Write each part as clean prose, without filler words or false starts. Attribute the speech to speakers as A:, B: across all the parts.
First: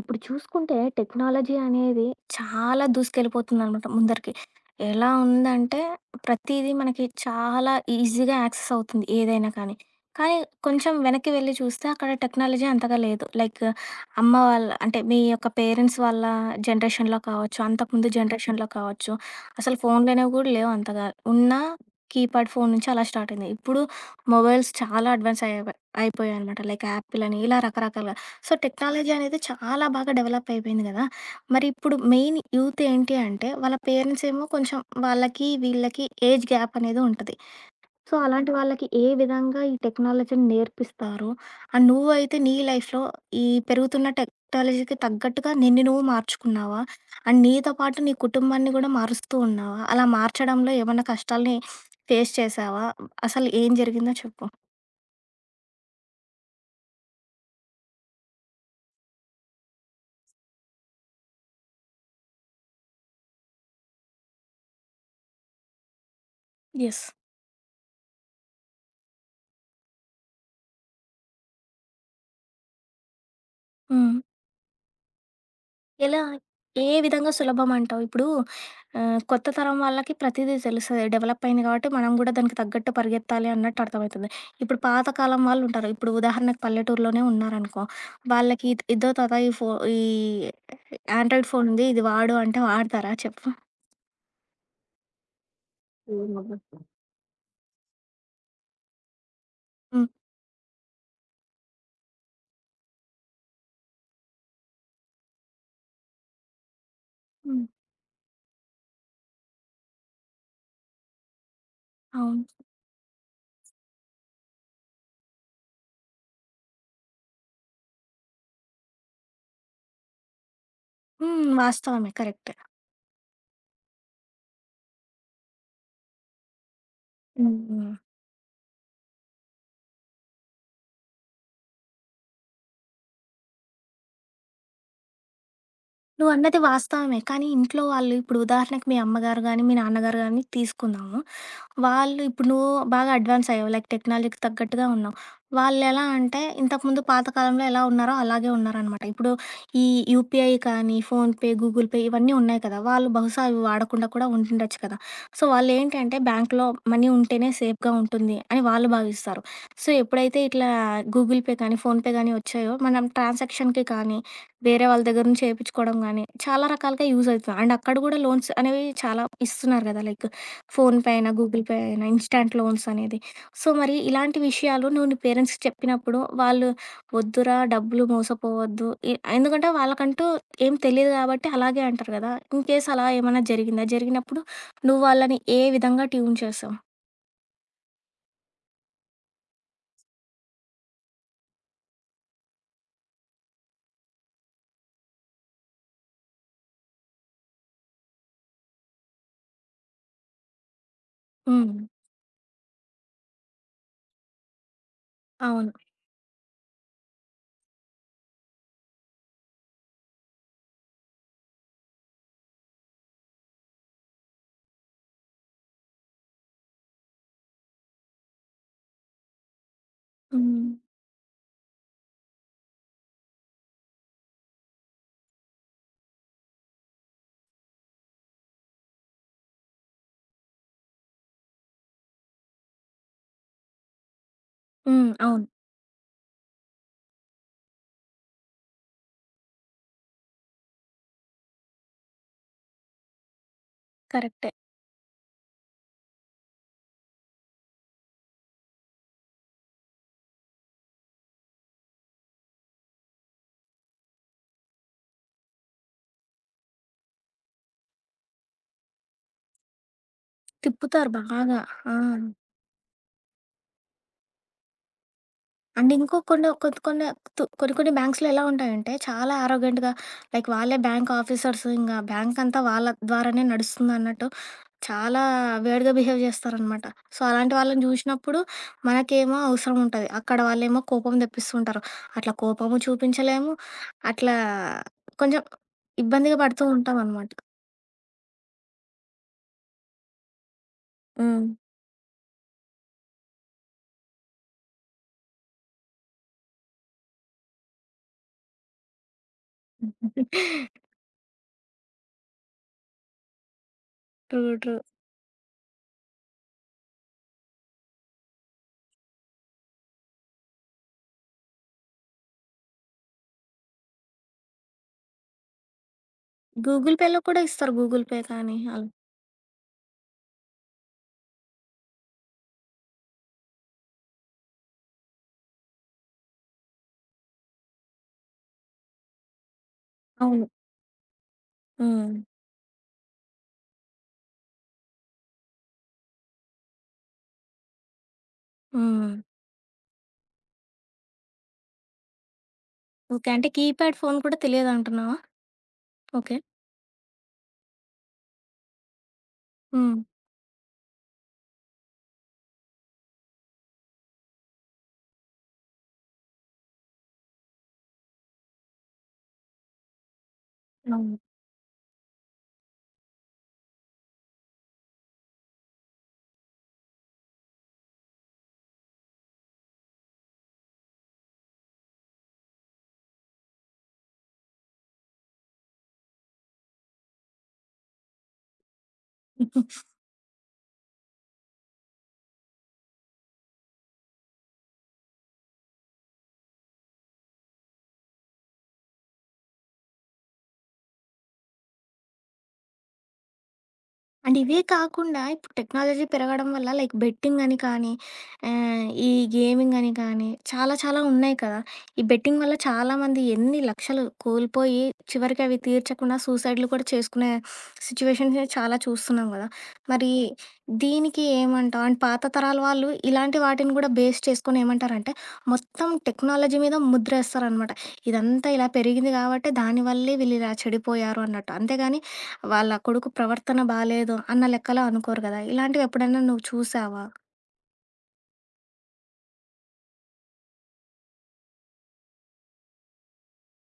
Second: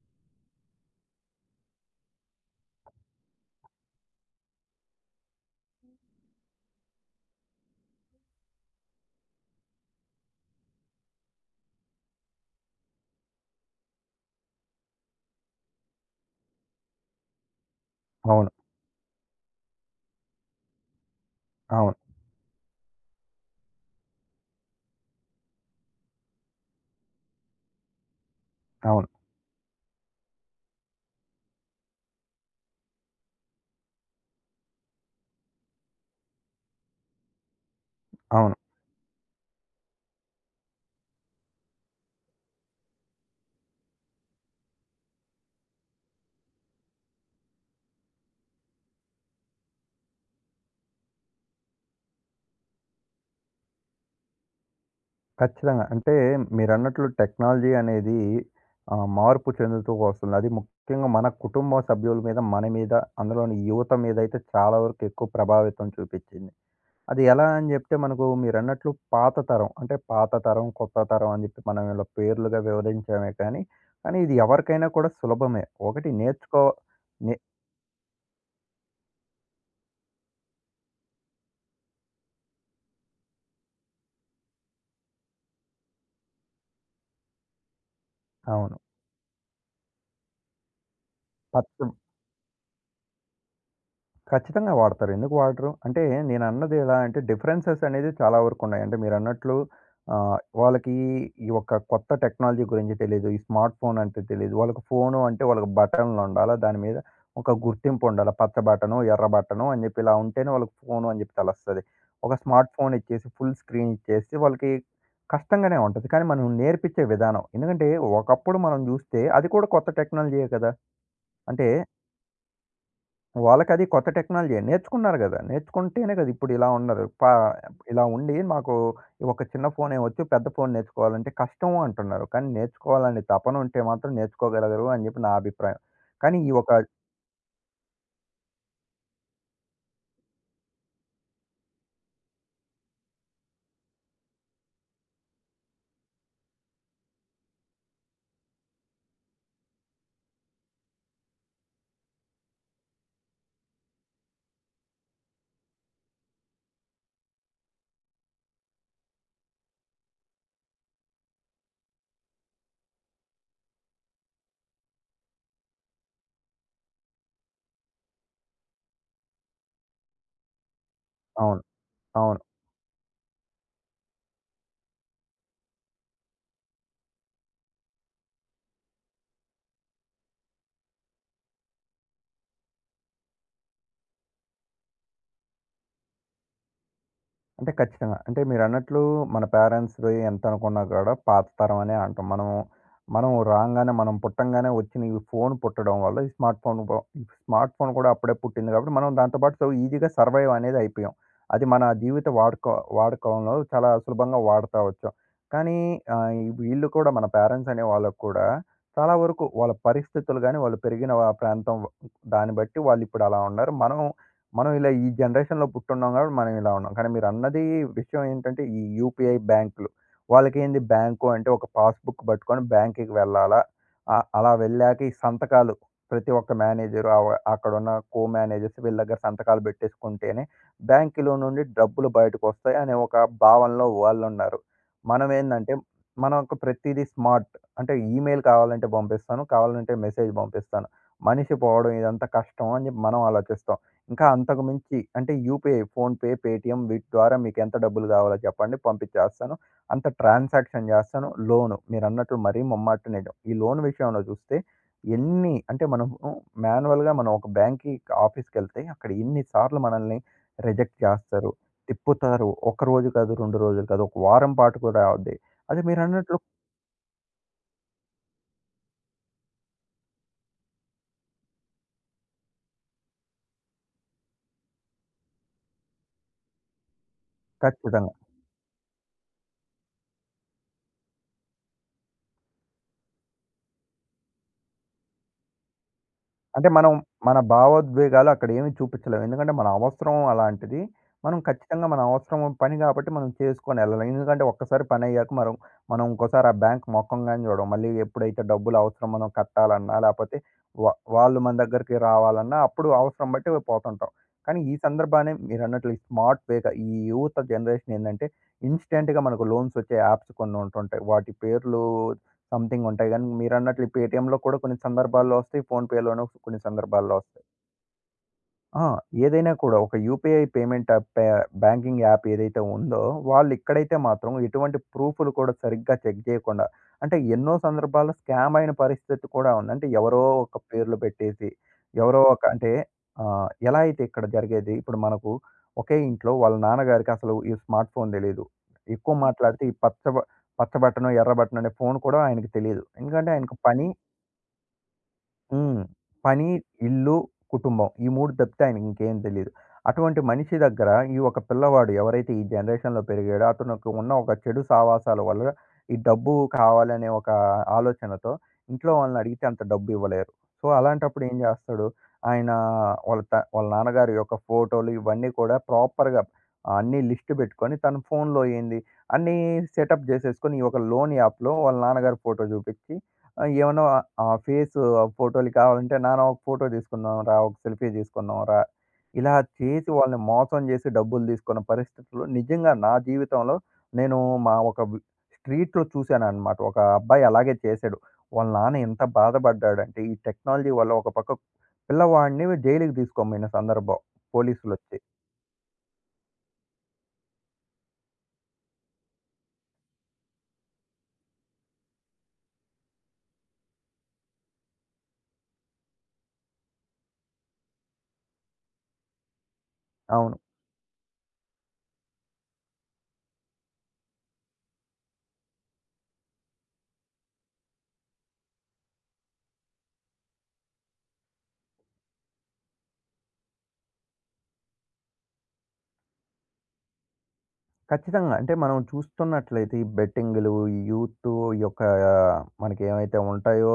A: ఇప్పుడు చూసుకుంటే టెక్నాలజీ అనేది చాలా దూసుకెళ్ళిపోతుందనమాట ముందరికి. ఎలా ఉందంటే ప్రతీదీ మనకి చాలా ఈజీగా యాక్సెస్ అవుతుంది ఏదైనా కానీ. కానీ కొంచెం వెనక్కి వెళ్లి చూస్తే అక్కడ టెక్నాలజీ అంతగా లేదు. లైక్ అమ్మ వాళ్ళ అంటే మీ యొక్క పేరెంట్స్ వాళ్ళ జనరేషన్‌లో కావచ్చు, అంతకుముందు
B: అవును.
A: జనరేషన్‌లో కావచ్చు, అసలు ఫోన్‌లనేవి గూడా లేవు అంతగా. ఉన్న
B: అవును.
A: కీప్యాడ్ ఫోన్ నుంచి అలా స్టార్ట్ అయింది. ఇప్పుడు మొబైల్స్ చాలా అడ్వాన్స్ అయ్యాయి అయిపోయాయనమాట. లైక్ యాపిల్ అని ఇలా రకరకాలుగా. సో,
B: అవును.
A: టెక్నాలజీ అనేది చాలా బాగా డెవలప్ అయిపోయింది గదా! మరి ఇప్పుడు మెయిన్ యూత్ ఏంటి అంటే, వాళ్ళ పేరెంట్స్ ఏమో కొంచెం వాళ్ళకి, వీళ్ళకి ఏజ్ గ్యాప్ అనేది ఉంటది. సో, అలాంటి
B: అవును.
A: వాళ్ళకి ఏ విధంగా ఈ టెక్నాలజీని నేర్పిస్తారు? అండ్ నువ్వైతే నీ లైఫ్‌లో ఈ పెరుగుతున్న టెక్నాలజీకి తగ్గట్టుగా నిన్ను నువ్వు మార్చుకున్నావా? అండ్ నీతో పాటు నీ కుటుంబాన్ని గూడా మారుస్తూ ఉన్నావా? అలా మార్చడంలో ఏమన్నా కష్టాల్ని ఫేస్ చేశావా? అసలు ఏం జరిగిందో చెప్పు?
B: ఖచ్చితంగా. అంటే మీరన్నట్లు టెక్నాలజీ అనేది మార్పు చెందుతూ వస్తుంది. అది ముఖ్యంగా మన కుటుంబ సభ్యుల మీద, మన మీద, అందులోని యువత మీద అయితే చాలా వరకు ఎక్కువ ప్రభావితం చూపిచ్చింది.
A: యెస్.
B: అది ఎలా అని జెప్తే మనకు మీరన్నట్లు పాత తరం అంటే పాత తరం, కొత్త తరం అని జెప్పి మనం ఇలా పేర్లుగా వివరించామే కానీ,
A: హ్మ్.
B: కానీ ఇది ఎవరికైనా కూడా సులభమే. ఒకటి
A: ఎలా?
B: నేర్చుకో
A: ఏ విధంగా
B: నే
A: సులభమంటావు? ఇప్పుడు కొత్త తరం వాళ్ళకి ప్రతీదీ తెలుస్తది. డెవలప్ అయింది కాబట్టి మనం గూడా దానికి తగ్గట్టు పరిగెత్తాలి అన్నట్టు అర్థమైతుంది. ఇప్పుడు పాత కాలం వాళ్ళుంటారు. ఇప్పుడు ఉదాహరణకు పల్లెటూరులోనే ఉన్నారనుకో, వాళ్ళకి
B: అవును.
A: ఇద్దో తాత ఈ ఆండ్రాయిడ్ ఫోన్ ఉంది.
B: పచ్చం
A: ఇది వాడు అంటే వాడతారా చెప్పు?
B: ఖచ్చితంగా వాడతారు. ఎందుకు వాడరు? అంటే నేనన్నది
A: ఏమవ్వదు.
B: ఎలా అంటే డిఫరెన్సెస్ అనేది చాలా వరకున్నాయి. అంటే మీరన్నట్లు
A: హ్మ్.
B: వాళ్ళకి ఈ యొక్క కొత్త టెక్నాలజీ గురించి తెలీదు. ఈ స్మార్ట్ ఫోన్ అంటే తెలీదు. వాళ్ళకి ఫోను అంటే వాళ్ళకి బటన్లుండాలా, దాని మీద ఒక
A: హ్మ్.
B: గుర్తింపుండాలా. పచ్చ బటను, ఎర్ర బటను అని జెప్పి ఇలా ఉంటేనే వాళ్ళకి ఫోను అని జెప్పి తెలుస్తది. ఒక
A: అవును.
B: స్మార్ట్ ఫోన్ ఇచ్చేసి ఫుల్ స్క్రీన్ ఇచ్చేస్తే వాళ్ళకి కష్టంగానే ఉంటది. కానీ మనం నేర్పించే విధానం ఎందుకంటే ఒకప్పుడు మనం జూస్తే అది కూడా కొత్త టెక్నాలజీయే కదా!
A: హ్మ్.
B: అంటే
A: వాస్తవమే. కరెక్టే.
B: వాళ్ళకది కొత్త టెక్నాలజీయే. నేర్చుకున్నారు గదా! నేర్చుకుంటేనే గదా! ఇప్పుడు ఇలా ఉండరు.
A: హ్మ్.
B: ఇలా ఉండి మాకు ఒక చిన్న ఫోనే వచ్చు, పెద్ద ఫోన్ నేర్చుకోవాలంటే కష్టం అంటున్నారు. కానీ నేర్చుకోవాలనే తపన ఉంటే మాత్రం నేర్చుకోగలరు అని జెప్పి నా అభిప్రాయం. కానీ ఈ
A: నువ్వన్నది
B: ఒక
A: వాస్తవమే. కానీ ఇంట్లో వాళ్ళు ఇప్పుడు ఉదాహరణకి మీ అమ్మగారు గాని, మీ నాన్నగారు గాని తీసుకుందాము. వాళ్ళు ఇప్పుడు నువ్వు బాగా అడ్వాన్స్ అయ్యావు. లైక్ టెక్నాలజీకి తగ్గట్టుగా ఉన్నావు. వాళ్ళెలా అంటే ఇంతకుముందు పాత కాలంలో ఎలా ఉన్నారో అలాగే ఉన్నారనమాట. ఇప్పుడు ఈ యూపీఐ కానీ, ఫోన్‌పే, గూగుల్ పే ఇవన్నీ ఉన్నాయి కదా! వాళ్ళు బహుశా అవి వాడకుండా కూడా ఉంటుండొచ్చు కదా! సో, వాళ్ళేంటంటే బ్యాంక్‌లో మనీ ఉంటేనే సేఫ్‌గా ఉంటుంది అని వాళ్ళు భావిస్తారు. సో, ఎప్పుడైతే ఇట్లా గూగుల్ పే కానీ, ఫోన్‌పే కానీ వచ్చాయో మనం ట్రాన్సాక్షన్‌కి కానీ, వేరే వాళ్ళ దగ్గర నుంచి చేపిచ్చుకోవడం గానీ, చాలా రకాలుగా యూజ్ అవుతుంది. అండ్ అక్కడ గూడా లోన్స్ అనేవి చాలా ఇస్తున్నారు గదా! లైక్ ఫోన్‌పే అయినా, గూగుల్
B: అవును.
A: పే అయినా,
B: అవును.
A: ఇన్‌స్టాంట్ లోన్స్ అనేది. సో, మరి ఇలాంటి విషయాలు నువ్వు నీ పేరెంట్స్‌కి చెప్పినప్పుడు వాళ్ళు వద్దురా డబ్బులు మోసపోవద్దు. ఎందుకంటే వాళ్ళకంటూ ఏం తెలీదు గాబట్టి అలాగే అంటారు గదా! ఇన్ కేస్ అలా ఏమన్నా జరిగిందా? జరిగినప్పుడు నువ్వు వాళ్ళని ఏ విధంగా ట్యూన్ చేసావు?
B: అంటే ఖచ్చితంగా. అంటే మీరన్నట్లు మన పేరెంట్స్‌ది ఎంతనుకున్నా కూడా పాత తరం అనే అంటాం. మనం రాంగానే మనం పుట్టంగానే వచ్చిన ఈ ఫోన్ పుట్టడం వల్ల ఈ స్మార్ట్ ఫోన్ స్మార్ట్ ఫోన్ కూడా అప్పుడే పుట్టింది కాబట్టి మనం దాంతో పాటు సో ఈజీగా సర్వైవ్ అనేది అయిపోయాం. అది
A: హ్మ్.
B: మన జీవిత వాడకంలో చాలా సులభంగా వాడతా వచ్చాం.
A: అవును.
B: కానీ వీళ్ళు కూడా మన పేరెంట్స్ అనే వాళ్ళకి కూడా చాలా వరకు వాళ్ళ పరిస్థితులు గాని, వాళ్ళు పెరిగిన ప్రాంతం దాన్ని బట్టి వాళ్ళు ఇప్పుడు అలా ఉన్నారు. మనం మనం ఇలా ఈ జనరేషన్‌లో పుట్టున్నాం కాబట్టి మనం ఇలా ఉన్నాం. కానీ మీరన్నది విషయం ఏంటంటే ఈ యూపీఐ బ్యాంకులు.
A: హ్మ్.
B: వాళ్ళకేంది బ్యాంకు అంటే ఒక పాస్‌బుక్ పట్టుకొని బ్యాంక్‌కి వెళ్ళాలా? అలా వెళ్ళాక ఈ సంతకాలు ప్రతి ఒక్క మేనేజరు అవ అక్కడున్న మేనేజర్స్ వీళ్ళ దగ్గర సంతకాలు పెట్టేసుకుంటేనే బ్యాంకులో నుండి డబ్బులు బయటకొస్తాయి అనే ఒక భావనలో వాళ్ళున్నారు.
A: హ్మ్. అవును.
B: మనమేందంటే మన యొక్క ప్రతీదీ స్మార్ట్. అంటే ఈమెయిల్ కావాలంటే పంపిస్తాను. కావాలంటే మెసేజ్ పంపిస్తాను. మనిషి పోవడం ఇదంతా కష్టం అని చెప్పి మనం ఆలోచిస్తాం. ఇంకా
A: కరెక్టే.
B: అంతకు మించి అంటే యూపీఐ, ఫోన్‌పే, పేటీఎం వీటి ద్వారా మీకెంత డబ్బులు కావాలో చెప్పండి పంపించేస్తాను. అంత ట్రాన్సాక్షన్ చేస్తాను. లోను మీరన్నట్టు మరీ ముమ్మాటికి నిజం. ఈ లోన్ విషయంలో చూస్తే ఎన్ని అంటే మనము మాన్యువల్‌గా మనం ఒక బ్యాంక్‌కి ఆఫీస్‌కెళ్తే అక్కడ ఎన్ని సార్లు మనల్ని రిజెక్ట్
A: తిప్పుతారు
B: చేస్తారు.
A: బాగా. ఆ!
B: తిప్పుతారు. ఒక రోజు కాదు, 2 రోజులు కాదు, ఒక వారం పాటు కూడా అవుద్ది. అదే
A: అండ్ ఇంకో
B: మీరన్నట్లు
A: కొన్ని కొన్ని కొన్ని తు- కొన్ని కొన్ని బ్యాంక్స్లో ఎలా ఉంటాయంటే చాలా ఆరోగ్యంగా, లైక్ వాళ్ళే బ్యాంక్ ఆఫీసర్స్ ఇంకా బ్యాంక్ అంతా వాళ్ళ ద్వారానే నడుస్తుంది అన్నట్టు చాలా వేడిగా బిహేవ్ చేస్తారనమాట. సో, అలాంటి వాళ్ళని
B: ఖచ్చితంగా.
A: చూసినప్పుడు మనకేమో అవసరం ఉంటుంది, అక్కడ వాళ్ళేమో కోపం తెప్పిస్తుంటారు. అట్లా కోపము చూపించలేము, అట్లా కొంచెం ఇబ్బందిగా పడుతూ
B: అంటే మనం
A: ఉంటాం అనమాట.
B: మన భావోద్వేగాలు అక్కడ ఏమి చూపించలేం. ఎందుకంటే మన అవసరం అలాంటిది. మనం ఖచ్చితంగా మన అవసరం పని కాబట్టి మనం చేసుకొని ఎళ్ళలేం. ఎందుకంటే ఒక్కసారి పనయ్యాక మనం మనం ఇంకోసారి ఆ బ్యాంక్ మొఖం గాని చూడం. మళ్ళీ ఎప్పుడైతే డబ్బులు అవసరం మనం కట్టాలన్నా లేపోతే వాళ్ళు మన దగ్గరికి రావాలన్నా అప్పుడు అవసరం బట్టి పోతుంటాం.
A: ట్రూ,
B: కానీ
A: ట్రూ.
B: ఈ సందర్భాన్ని మీరన్నట్లు ఈ స్మార్ట్ వేగా ఈ యూత్ జనరేషన్ ఏందంటే ఇన్‌స్టాంట్‌గా మనకు లోన్స్ వచ్చే యాప్స్ కొన్ని ఉంటుంటాయి. వాటి పేర్లు సంథింగుంటాయి. గానీ మీరన్నట్లు ఈ పేటీఎంలో కూడా కొన్ని సందర్భాల్లో వస్తాయి. ఫోన్‌పేలోను కొన్ని
A: గూగుల్
B: సందర్భాల్లో
A: పేలో కూడా
B: వస్తాయి.
A: ఇస్తారు గూగుల్ పే కానీ
B: ఆ!
A: అలా.
B: ఏదైనా కూడా ఒక UPI payment app pay banking app ఏదైతే ఉందో, వాళ్ళు ఇక్కడైతే మాత్రం ఎటువంటి ప్రూఫ్‌లు కూడా సరిగ్గా చెక్ చేయకుండా, అంటే ఎన్నో సందర్భాల్లో స్కామ్ అయిన పరిస్థితి కూడా ఉంది. అంటే ఎవరో
A: అవును.
B: ఒక పేర్లు పెట్టేసి,
A: ఉమ్.
B: ఎవరో ఒక అంటే ఎలా అయితే ఇక్కడ జరిగేది, ఇప్పుడు మనకు ఒకే ఇంట్లో వాళ్ళ నాన్నగారికి అసలు ఈ స్మార్ట్ ఫోన్ తెలీదు.
A: ఉమ్.
B: ఎక్కువ మాట్లాడితే ఈ పచ్చ బటనో, ఎర్ర బటనో అనే ఫోన్ కూడా ఆయనకి తెలీదు.
A: ఓకే.
B: ఎందుకంటే
A: అంటే
B: ఆయనకు పని
A: కీప్యాడ్ ఫోను కూడా తెలియదంటున్నావా?
B: హ్మ్.
A: ఓకే.
B: పని, ఇల్లు, కుటుంబం. ఈ 3 తప్పితే ఆయనకింకేం తెలీదు.
A: హ్మ్.
B: అటువంటి మనిషి దగ్గర ఈ ఒక పిల్లవాడు ఎవరైతే ఈ జనరేషన్‌లో పెరిగాడో అతనికి ఉన్న ఒక చెడు సావాసాల వల్ల ఈ డబ్బు కావాలనే ఒక ఆలోచనతో ఇంట్లో వాళ్ళని అడిగితే అంత డబ్బు ఇవ్వలేరు. సో,
A: అవును.
B: అలాంటప్పుడు ఏం జేస్తాడు? ఆయన వాళ్ళ నాన్నగారి యొక్క ఫోటోలు ఇవన్నీ కూడా ప్రాపర్‌గా అన్నీ లిస్ట్ పెట్టుకొని తన ఫోన్‌లో ఏంది అన్నీ సెటప్ జేసేసుకొని ఈ ఒక లోన్ యాప్‌లో వాళ్ళ నాన్నగారి ఫోటో జూపిచ్చి ఆ! ఏమన్నా ఆ ఫేసు ఆ ఫోటోలు కావాలంటే, "నాన్న ఒక ఫోటో తీసుకుందాం రా, ఒక సెల్ఫీ తీసుకుందాం రా" ఇలా చేసి వాళ్ళని మోసం చేసి డబ్బులు తీసుకున్న పరిస్థితులు నిజంగా నా జీవితంలో నేను మా ఒక వి స్ట్రీట్‌లో చూశాననమాట. ఒక అబ్బాయి అలాగే చేశాడు. వాళ్ళ నాన్న ఎంత బాధపడ్డాడంటే, ఈ టెక్నాలజీ వల్ల ఒక పక్క పిల్లవాడిని జైలుకి తీసుకోపోయిన సందర్భం
A: అండ్ ఇవే
B: పోలీసులొచ్చి.
A: కాకుండా ఇప్పుడు టెక్నాలజీ పెరగడం వల్ల లైక్ బెట్టింగ్ అని కానీ, ఈ గేమింగ్ అని కానీ చాలా చాలా ఉన్నాయి కదా! ఈ బెట్టింగ్ వల్ల చాలామంది ఎన్ని లక్షలు కోల్పోయి చివరికి అవి తీర్చకుండా సూసైడ్‌లు కూడా చేసుకునే సిట్యుయేషన్స్ చాలా చూస్తున్నాం కదా! మరి
B: అవును.
A: దీనికి ఏమంటావు? అండ్ పాత తరాల వాళ్ళు ఇలాంటి వాటిని కూడా బేస్ చేసుకొని ఏమంటారంటే, మొత్తం టెక్నాలజీ మీద ముద్రేస్తారనమాట. ఇదంతా ఇలా పెరిగింది కాబట్టే దానివల్లే వీళ్ళు ఇలా చెడిపోయారు అన్నట్టు. అంతేగాని వాళ్ళ కొడుకు ప్రవర్తన బాలేదు అన్న లెక్కలో అనుకోరు గదా! ఇలాంటివెప్పుడైనా నువ్వు చూసావా?
B: ఖచ్చితంగా. అంటే మనం చూస్తున్నట్లయితే ఈ బెట్టింగులు, ఈ యూత్ యొక్క మనకి ఏవైతే ఉంటాయో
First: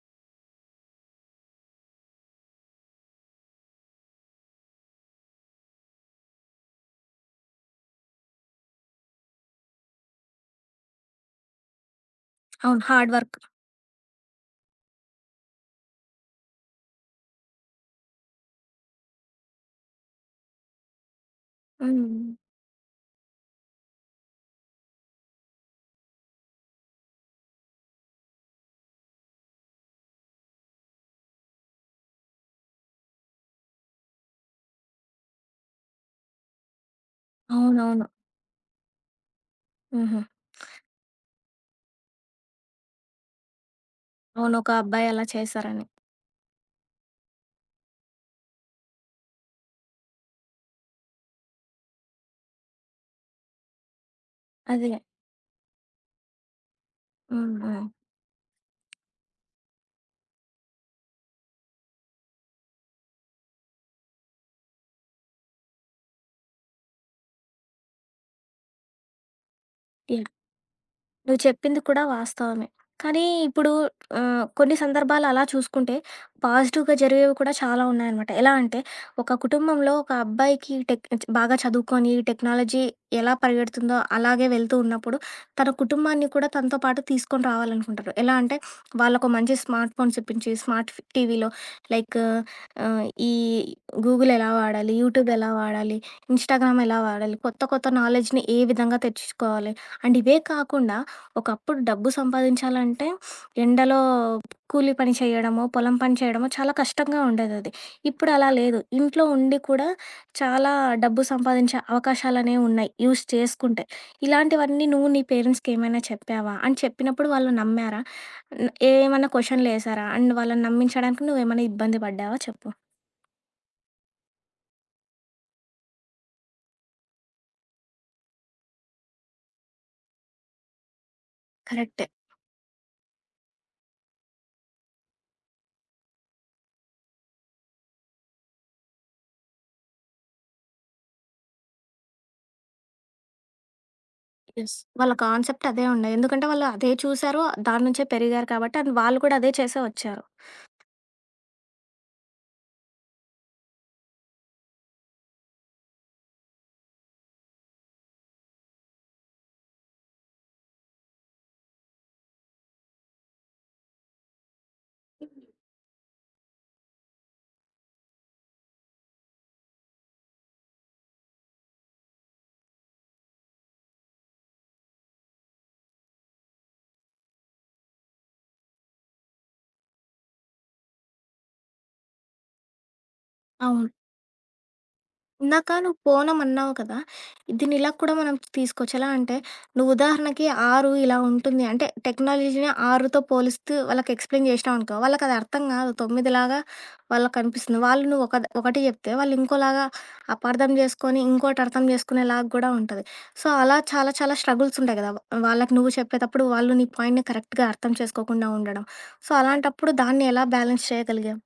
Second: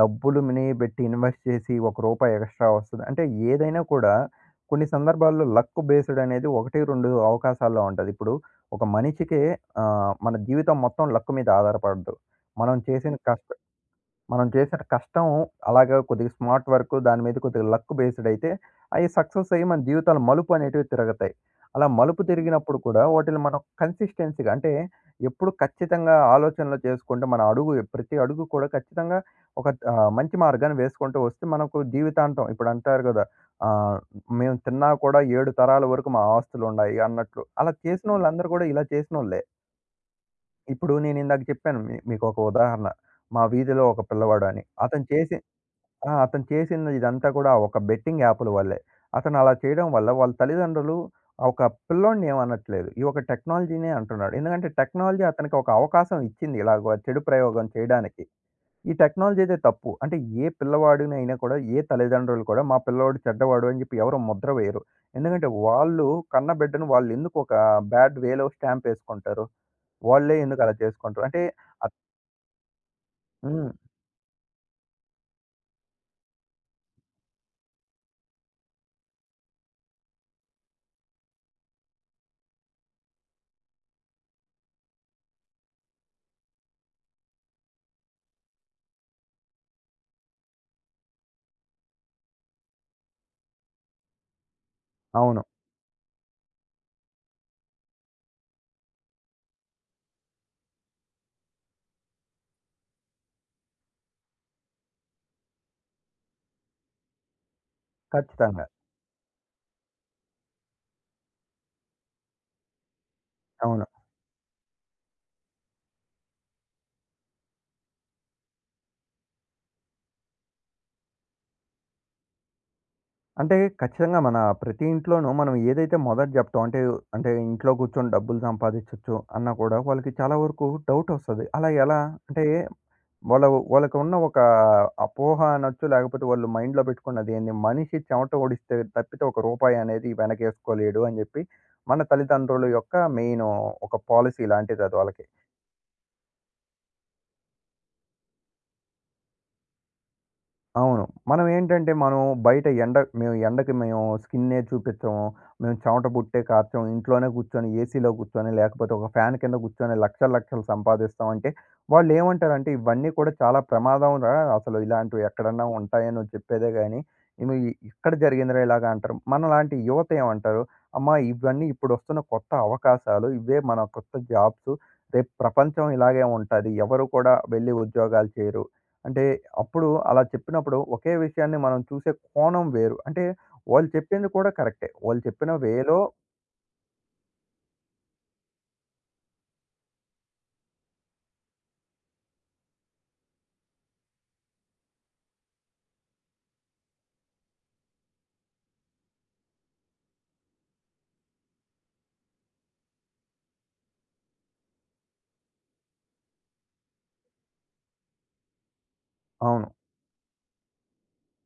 B: డబ్బులు మిని బెట్టి ఇన్వెస్ట్ చేసి రూ. 1 ఎక్స్ట్రా వస్తది. అంటే ఏదైనా కూడా కొన్ని సందర్భాల్లో లక్ బేస్డ్ అనేది 1, 2 అవకాశాల్లో ఉంటది. ఇప్పుడు ఒక మనిషికే మన జీవితం మొత్తం లక్ మీద ఆధారపడదు. మనం
A: అవును. హార్డ్
B: చేసిన
A: వర్క్.
B: కష్ మనం చేసిన కష్టం అలాగా కొద్దిగా స్మార్ట్ వర్క్ దాని మీద కొద్దిగా లక్ బేస్డ్ అయితే అవి సక్సెస్ అయ్యి మన జీవితాలు మలుపు అనేటివి తిరుగుతాయి. అలా మలుపు
A: హ్మ్.
B: తిరిగినప్పుడు కూడా వాటిని మనం కన్సిస్టెన్సీగా అంటే ఎప్పుడు ఖచ్చితంగా ఆలోచనలు చేసుకుంటే మన అడుగు ప్రతి అడుగు కూడా ఖచ్చితంగా ఒక మంచి మార్గాన్ని వేసుకుంటూ వస్తే మనకు జీవితాంతం ఇప్పుడు అంటారు కదా! ఆహ్, మేము తిన్నా కూడా 7 తరాల వరకు మా ఆస్తులుండాయి అన్నట్లు. అలా
A: అవునవును.
B: చేసినోళ్ళందరూ కూడా ఇలా చేసినోళ్ళే.
A: హుహు.
B: ఇప్పుడు నేనిందాక చెప్పాను మీకొక ఉదాహరణ. మా వీధిలో ఒక పిల్లవాడు
A: అవును.
B: అని.
A: ఒక
B: అతను
A: అబ్బాయి అలా
B: చేసి
A: చేశారని.
B: ఆ! అతను చేసింది ఇదంతా కూడా ఒక బెట్టింగ్ యాపుల వల్లే. అతను అలా చేయడం వల్ల వాళ్ళ తల్లిదండ్రులు ఆ ఒక పిల్లోడిని ఏమనట్లేదు. ఈ ఒక టెక్నాలజీనే అంటున్నాడు. ఎందుకంటే
A: అదే.
B: టెక్నాలజీ అతనికి ఒక అవకాశం ఇచ్చింది ఇలాగ చెడు
A: హ్మ్.
B: ప్రయోగం
A: హ్మ్.
B: చేయడానికి. ఈ టెక్నాలజీదే తప్పు. అంటే ఏ పిల్లవాడినైనా కూడా ఏ తల్లిదండ్రులు కూడా మా పిల్లోడు చెడ్డవాడు అని చెప్పి ఎవరు ముద్ర వేయరు. ఎందుకంటే వాళ్ళు కన్న బిడ్డను వాళ్ళెందుకు ఒక బ్యాడ్ వేలో స్టాంపేసుకుంటారు?
A: యాహ్!
B: వాళ్ళే ఎందుకు అలా చేసుకుంటారు?
A: నువ్వు
B: అంటే
A: చెప్పింది
B: అత్
A: కూడా వాస్తవమే. కానీ ఇప్పుడు
B: హ్మ్.
A: కొన్ని సందర్భాలు అలా చూసుకుంటే పాజిటివ్‌గా జరిగేవి కూడా చాలా ఉన్నాయనమాట. ఎలా అంటే ఒక కుటుంబంలో ఒక అబ్బాయికి బాగా చదువుకొని టెక్నాలజీ ఎలా పరిగెడుతుందో అలాగే వెళ్తూ ఉన్నప్పుడు తన కుటుంబాన్ని కూడా తనతో పాటు తీసుకొని రావాలనుకుంటారు. ఎలా అంటే వాళ్ళకు మంచి స్మార్ట్ ఫోన్స్ ఇప్పించి స్మార్ట్ ఫ్ టీవీలో లైక్ ఆహ్, ఈ గూగుల్ ఎలా వాడాలి? యూట్యూబ్
B: అవును.
A: ఎలా వాడాలి? ఇన్‌స్టాగ్రామ్ ఎలా వాడాలి? కొత్త కొత్త నాలెడ్జ్‌ని ఏ విధంగా తెచ్చుకోవాలి? అండ్ ఇవే కాకుండా ఒకప్పుడు డబ్బు సంపాదించాలంటే ఎండలో కూలి పని చేయడమో, పొలం పని చేయడమో చాలా కష్టంగా ఉండేదది. ఇప్పుడు అలా
B: ఖచ్చితంగా.
A: లేదు. ఇంట్లో ఉండి కూడా చాలా డబ్బు సంపాదించే అవకాశాలనేవి ఉన్నాయి యూజ్ చేసుకుంటే.
B: అవును.
A: ఇలాంటివన్నీ నువ్వు నీ పేరెంట్స్‌కి ఏమైనా చెప్పావా? అండ్ చెప్పినప్పుడు వాళ్ళు నమ్మారా? ఏమన్నా క్వెషన్‌లేసారా? అండ్ వాళ్ళని నమ్మించడానికి నువ్వేమైనా ఇబ్బంది పడ్డావా చెప్పు?
B: అంటే ఖచ్చితంగా మన ప్రతి ఇంట్లోనూ మనం ఏదైతే మొదట జెప్తాం అంటే, అంటే ఇంట్లో కూర్చొని డబ్బులు సంపాదించొచ్చు అన్నా కూడా వాళ్ళకి చాలా వరకు డౌటొస్తది. అలా ఎలా?
A: కరెక్టే.
B: అంటే వాళ్ళ వాళ్ళకి ఉన్న ఒక అపోహ అనొచ్చు, లేకపోతే వాళ్ళు మైండ్‌లో పెట్టుకున్నది ఏంది? మనిషి చెమట ఓడిస్తే తప్పితే ఒక రూపాయి అనేది వెనకేసుకోలేడు అని జెప్పి మన తల్లిదండ్రుల యొక్క మెయిన్ ఒక పాలిసీ
A: యెస్.
B: లాంటిదది
A: వాళ్ళ
B: వాళ్ళకి.
A: కాన్సెప్ట్ అదే ఉండే. ఎందుకంటే వాళ్ళు అదే చూసారు. దాని నుంచే పెరిగారు కాబట్టి, అండ్ వాళ్ళు కూడా అదే చేసే వచ్చారు.
B: అవును. మనం ఏంటంటే, మనం బయట ఎండ మేము ఎండకి మేము స్కిన్నే చూపించము. మేము చెమట బుట్టే కార్చం. ఇంట్లోనే కూర్చొని, ఏసీలో కూర్చొని, లేకపోతే ఒక ఫ్యాన్ కింద కూర్చొని లక్షలు, లక్షలు సంపాదిస్తామంటే, వాళ్ళేమంటారంటే, ఇవన్నీ కూడా చాలా ప్రమాదంరా అసలు ఇలాంటివి ఎక్కడన్నా ఉంటాయనో చెప్పేదే గానీ, ఇవి ఇక్కడ జరిగిందిరా ఇలాగ అంటారు. మనలాంటి యువత ఏమంటారు, అమ్మా! ఇవన్నీ ఇప్పుడొస్తున్న కొత్త అవకాశాలు. ఇవే మన కొత్త జాబ్స్. రేపు ప్రపంచం ఇలాగే ఉంటది. ఎవరు కూడా వెళ్లి ఉద్యోగాలు చేయరు. అంటే అప్పుడు అలా చెప్పినప్పుడు ఒకే విషయాన్ని మనం చూసే కోణం వేరు. అంటే
A: అవును.
B: వాళ్ళు చెప్పింది కూడా కరెక్టే. వాళ్ళు చెప్పిన
A: ఇందాక నువ్వు
B: వేలో
A: పోనం అన్నావు కదా! దీన్ని ఇలా కూడా మనం తీసుకోవచ్చు. ఎలా అంటే, నువ్వు ఉదాహరణకి 6 ఇలా ఉంటుంది అంటే, టెక్నాలజీని 6తో పోలిస్తూ వాళ్ళకి ఎక్స్‌ప్లెయిన్ చేసినావనుకో, వాళ్ళకది అర్థం కాదు. 9లాగా వాళ్ళకనిపిస్తుంది. వాళ్ళు నువ్వు ఒకటి చెప్తే, వాళ్ళు ఇంకోలాగా అపార్థం చేసుకొని, ఇంకోటి అర్థం చేసుకునేలాగా కూడా ఉంటది. సో, అలా చాలా చాలా స్ట్రగుల్స్ ఉంటాయి కదా! వాళ్ళకి నువ్వు చెప్పేటప్పుడు, వాళ్ళు నీ పాయింట్‌ని కరెక్ట్‌గా అర్థం చేసుకోకుండా ఉండడం. సో,
B: అవును.
A: అలాంటప్పుడు దాన్ని ఎలా బ్యాలెన్స్ చేయగలిగావు?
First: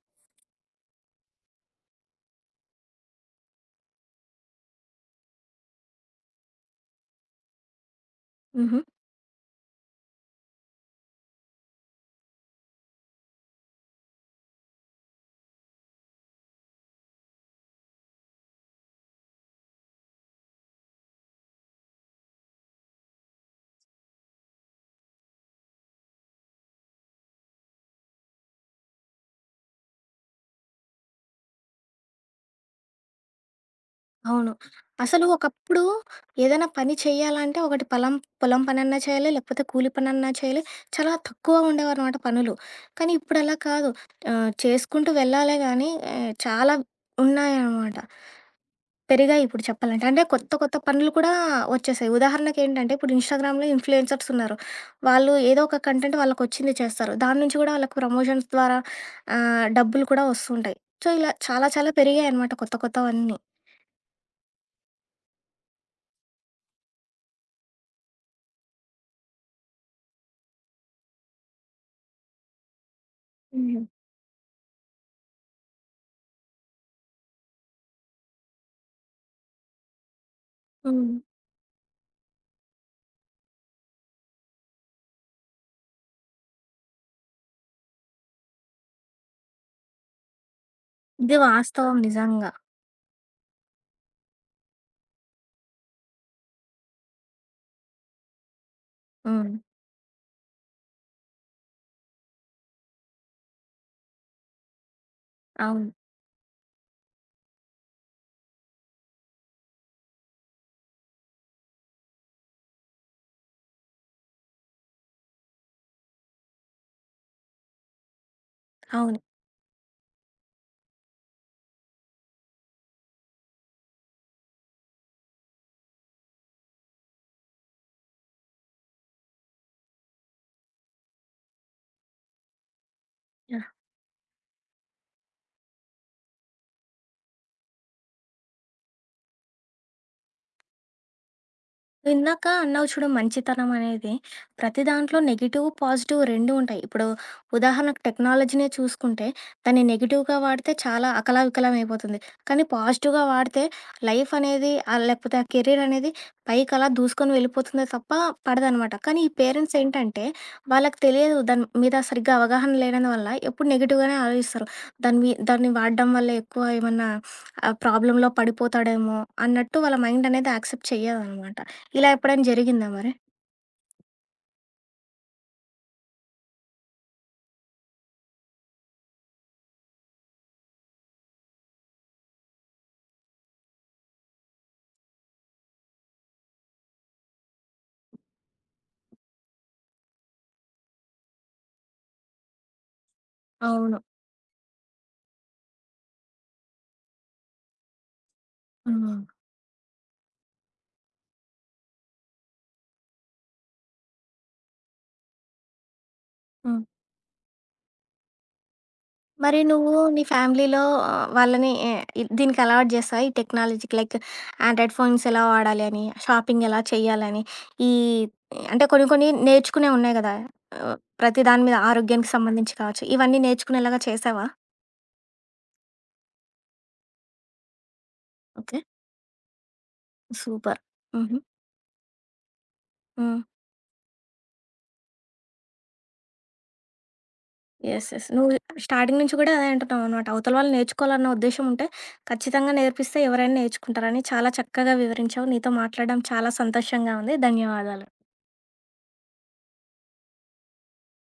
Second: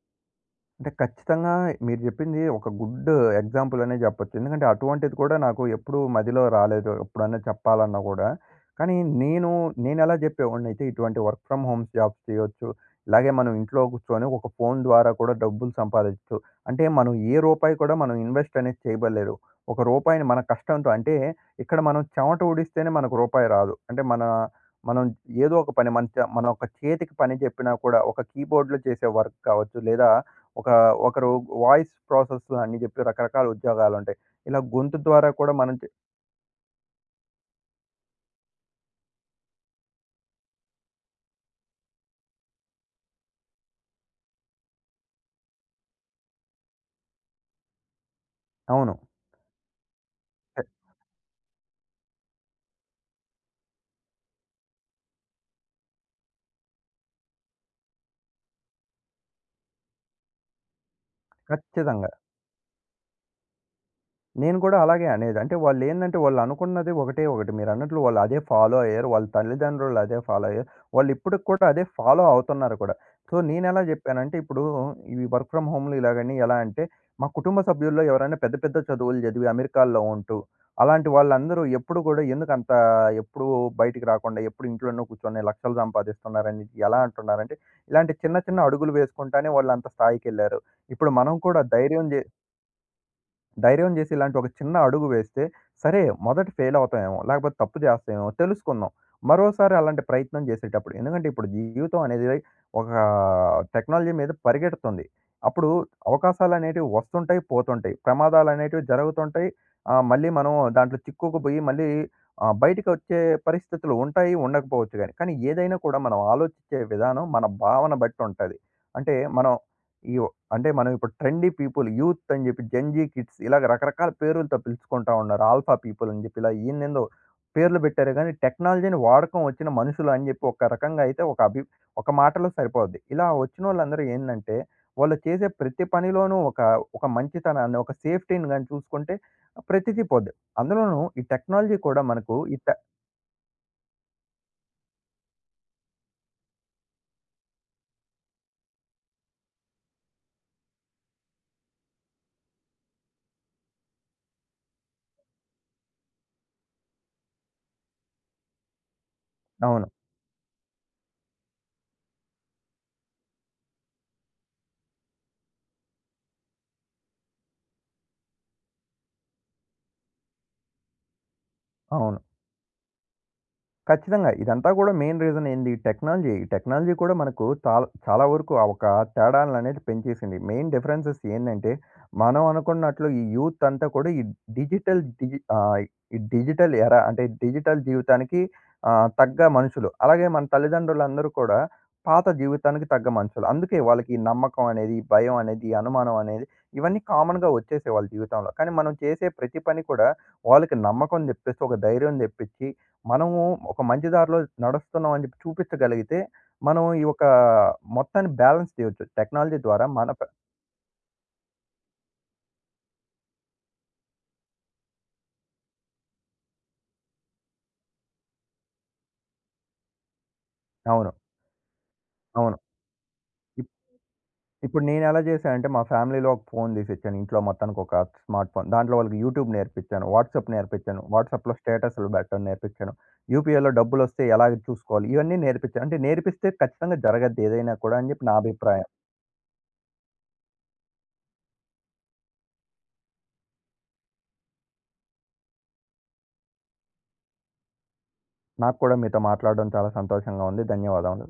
B: అంటే ఖచ్చితంగా మీరు జెప్పింది ఒక గుడ్ ఎగ్జాంపుల్ అనే జెప్పొచ్చు. ఎందుకంటే అటువంటిది కూడా నాకు ఎప్పుడూ మదిలో రాలేదు. ఎప్పుడన్నా చెప్పాలన్నా గూడా.
A: హుహు.
B: కానీ నేను నేనెలా జెప్పేవాడినయితే ఇటువంటి వర్క్ ఫ్రమ్ హోమ్స్ జాబ్స్ చేయొచ్చు. ఇలాగే మనం ఇంట్లో కూర్చొని ఒక ఫోను ద్వారా కూడా డబ్బులు సంపాదించొచ్చు. అంటే మనం ఏ రూపాయి కూడా మనం ఇన్వెస్ట్ అనేది చేయబడలేదు. ఒక రూపాయిని మన కష్టంతో అంటే ఇక్కడ మనం చెమట ఊడిస్తేనే మనకు రూపాయి రాదు. అంటే మన మనం ఏదో ఒక పని మన ఒక చేతికి పని జెప్పినా కూడా ఒక కీబోర్డ్‌లో చేసే వర్క్ కావచ్చు. లేదా ఒక ఒకరు వాయిస్ ప్రాసెస్ అని చెప్పి రకరకాల ఉద్యోగాలుంటాయి.
A: అవును.
B: ఇలా గొంతు
A: అసలు
B: ద్వారా కూడా మనం
A: ఒకప్పుడు ఏదైనా పని చేయాలంటే ఒకటి పొలం పొలం పనన్నా చేయాలి, లేకపోతే కూలి పనన్నా చేయాలి. చాలా తక్కువ ఉండేవనమాట పనులు. కానీ ఇప్పుడలా కాదు. చేసుకుంటూ వెళ్ళాలే గానీ చాలా ఉన్నాయనమాట.
B: అవును.
A: పెరిగాయి ఇప్పుడు చెప్పాలంటే. అంటే కొత్త
B: ఖ
A: కొత్త పనులు కూడా వచ్చేసాయి. ఉదాహరణకేంటంటే ఇప్పుడు ఇన్‌స్టాగ్రామ్‌లో ఇన్‌ఫ్లుయెన్సర్స్ ఉన్నారు. వాళ్ళు ఏదో ఒక కంటెంట్ వాళ్ళకొచ్చింది చేస్తారు. దాని నుంచి గూడా వాళ్ళకి ప్రమోషన్స్ ద్వారా డబ్బులు కూడా వస్తుంటాయి. సో, ఇలా చాలా చాలా
B: ఖచ్చితంగా.
A: పెరిగాయనమాట కొత్త కొత్తవన్నీ.
B: నేను కూడా అలాగే అనేది. అంటే వాళ్ళేందంటే వాళ్ళనుకున్నది ఒకటే ఒకటి. మీరన్నట్లు వాళ్ళు అదే ఫాలో అయ్యారు. వాళ్ళ తల్లిదండ్రులు అదే ఫాలో అయ్యారు. వాళ్ళిప్పటికి కూడా అదే ఫాలో అవుతున్నారు కూడా. సో, నేనెలా
A: హ్మ్.
B: జెప్పానంటే ఇప్పుడు ఈ వర్క్ ఫ్రమ్ హోమ్‌లు ఇలాగని ఎలా అంటే, మా కుటుంబ సభ్యుల్లో ఎవరైనా పెద్ద పెద్ద చదువులు జదివి అమెరికాల్లో ఉంటూ,
A: హ్మ్.
B: అలాంటి వాళ్ళందరూ ఎప్పుడు గూడా ఎందుకంత ఎప్పుడూ బయటికి రాకుండా, ఎప్పుడు ఇంట్లోనే కూర్చొని లక్షలు సంపాదిస్తున్నారని ఎలా అంటున్నారంటే, ఇలాంటి చిన్న చిన్న అడుగులు వేసుకుంటానే వాళ్ళంత స్థాయికెళ్లారు. ఇప్పుడు మనం
A: ఇది
B: కూడా
A: వాస్తవం నిజంగా.
B: ధైర్యం జేసి ఇలాంటి ఒక చిన్న అడుగు వేస్తే, సరే మొదట ఫెయిల్ అవుతామేమో, లేకపోతే తప్పు జేస్తామేమో తెలుసుకుందాం.
A: హ్మ్.
B: మరోసారి అలాంటి ప్రయత్నం జేసేటప్పుడు ఎందుకంటే ఇప్పుడు జీవితం అనేది ఒక టెక్నాలజీ మీద పరిగెడుతుంది. అప్పుడు
A: అవును.
B: అవకాశాలనేటివి వస్తుంటాయి, పోతుంటాయి. ప్రమాదాలనేటివి జరుగుతుంటాయి. మళ్ళీ మనం దాంట్లో చిక్కుకుపోయి మళ్ళీ బయటికొచ్చే పరిస్థితులు ఉంటాయి, ఉండకపోవచ్చు గాని. కానీ ఏదైనా కూడా మనం ఆలోచించే విధానం మన భావన బట్టి ఉంటది. అంటే
A: అవును.
B: మనం ఈ అంటే మనం ఇప్పుడు ట్రెండీ పీపుల్, యూత్ అని జెప్పి, జెన్‌జీ కిడ్స్ ఇలాగ రకరకాల పేర్లతో పిలుచుకుంటా ఉన్నారు. ఆల్ఫా పీపుల్ అని జెప్పి ఇలా ఏందేందో పేర్లు బెట్టారే గానీ, టెక్నాలజీని వాడకం వచ్చిన మనుషులు అని జెప్పి ఒక రకంగా అయితే ఒక మాటలో సరిపోద్ది. ఇలా
A: ఆ!
B: వచ్చినోళ్ళందరూ ఏందంటే, వాళ్ళు చేసే ప్రతి పనిలోనూ ఒక మంచితనాన్ని, ఒక సేఫ్టీని గాని చూసుకుంటే ప్రతిదీ పోద్ది. అందులోనూ ఈ టెక్నాలజీ కూడా
A: నువ్వు
B: మనకు
A: ఇందాక
B: ఈ
A: అన్నావు చూడు మంచితనం అనేది. ప్రతి దాంట్లో నెగెటివ్, పాజిటివ్ 2 ఉంటాయి. ఇప్పుడు ఉదాహరణకు టెక్నాలజీనే చూసుకుంటే దాన్ని నెగెటివ్‌గా వాడితే చాలా అకలావికలం అయిపోతుంది. కానీ పాజిటివ్‌గా వాడితే లైఫ్ అనేది లేకపోతే ఆ కెరీర్ అనేది పైకలా దూసుకొని వెళ్ళిపోతుందే తప్ప పడదనమాట. కానీ ఈ పేరెంట్స్
B: అవును.
A: ఏంటంటే వాళ్ళకి తెలియదు, దాని మీద సరిగ్గా అవగాహన లేనందు వల్ల ఎప్పుడు నెగెటివ్‌గానే ఆలోచిస్తారు. దాని మీ దాన్ని వాడడం వల్ల ఎక్కువ ఏమన్నా ప్రాబ్లమ్‌లో పడిపోతాడేమో అన్నట్టు వాళ్ళ మైండ్ అనేది యాక్సెప్ట్ చెయ్యదనమాట. ఇలా
B: అవును.
A: ఎప్పుడైనా జరిగిందా మరి?
B: ఖచ్చితంగా. ఇదంతా గూడా మెయిన్ రీజన్ ఏంది? టెక్నాలజీ. ఈ టెక్నాలజీ కూడా మనకు చాలా వరకు ఆ ఒక తేడాలనేది పెంచేసింది. మెయిన్ డిఫరెన్సెస్ ఏందంటే, మనం అనుకున్నట్లు ఈ యూత్ అంతా కూడా ఈ డిజిటల్ డిజి ఆహ్, ఈ డిజిటల్ ఎరా అంటే డిజిటల్ జీవితానికి తగ్గ మనుషులు. అలాగే మన తల్లిదండ్రులందరూ కూడా పాత జీవితానికి తగ్గ మనుషులు. అందుకే
A: అవును.
B: వాళ్ళకి ఈ నమ్మకం అనేది, ఈ భయం అనేది, ఈ అనుమానం అనేది ఇవన్నీ కామన్‌గా వచ్చేసాయి వాళ్ళ జీవితంలో. కానీ మనం
A: హ్మ్.
B: చేసే ప్రతి పని కూడా వాళ్ళకి నమ్మకం తెప్పిస్తూ, ఒక ధైర్యం తెప్పించి మనము ఒక మంచి దారిలో నడుస్తున్నాం అని చెప్పి చూపించగలిగితే,
A: హ్మ్.
B: మనం ఈ యొక్క మొత్తాన్ని బ్యాలెన్స్ చేయొచ్చు.
A: మరి
B: టెక్నాలజీ ద్వారా
A: నువ్వు
B: మన
A: నీ
B: ప
A: ఫ్యామిలీలో వాళ్ళని దీనికి అలవాటు చేస్తావా? ఈ టెక్నాలజీకి లైక్ ఆండ్రాయిడ్ ఫోన్స్ ఎలా వాడాలి అని, షాపింగ్ ఎలా చేయాలని, ఈ అంటే కొన్ని కొన్ని నేర్చుకునేవి ఉన్నాయి గదా!
B: అవును.
A: ప్రతి దాని మీద ఆరోగ్యానికి
B: అవును.
A: సంబంధించి కావచ్చు. ఇవన్నీ
B: ఇప్
A: నేర్చుకునేలాగా చేసావా?
B: ఇప్పుడు నేనెలా చేశా అంటే మా ఫ్యామిలీలో ఒక ఫోను తీసిచ్చాను. ఇంట్లో మొత్తానికి ఒక స్మార్ట్ ఫోను.
A: ఓకే.
B: దాంట్లో వాళ్ళకి యూట్యూబ్ నేర్పించాను. WhatsApp
A: super.
B: నేర్పించాను.
A: హుహు.
B: వాట్సాప్‌లో స్టేటస్‌లు పెట్టడం నేర్పించాను.
A: హ్మ్.
B: యూపీఐలో డబ్బులొస్తే ఎలాగ చూసుకోవాలి ఇవన్నీ నేర్పించాను. అంటే నేర్పిస్తే ఖచ్చితంగా జరగద్ది ఏదైనా కూడా
A: యెస్,
B: అని
A: యెస్.
B: చెప్పి నా
A: నువ్వు
B: అభిప్రాయం.
A: స్టార్టింగ్ నుంచి గూడా అదే అంటున్నావనమాట. అవతల వాళ్ళు నేర్చుకోవాలన్న ఉద్దేశ్యం ఉంటే, ఖచ్చితంగా నేర్పిస్తే ఎవరైనా నేర్చుకుంటారని చాలా చక్కగా వివరించావు. నీతో మాట్లాడడం చాలా సంతోషంగా ఉంది. ధన్యవాదాలు.
B: నాకు కూడా మీతో మాట్లాడడం చాలా సంతోషంగా ఉంది. ధన్యవాదములు.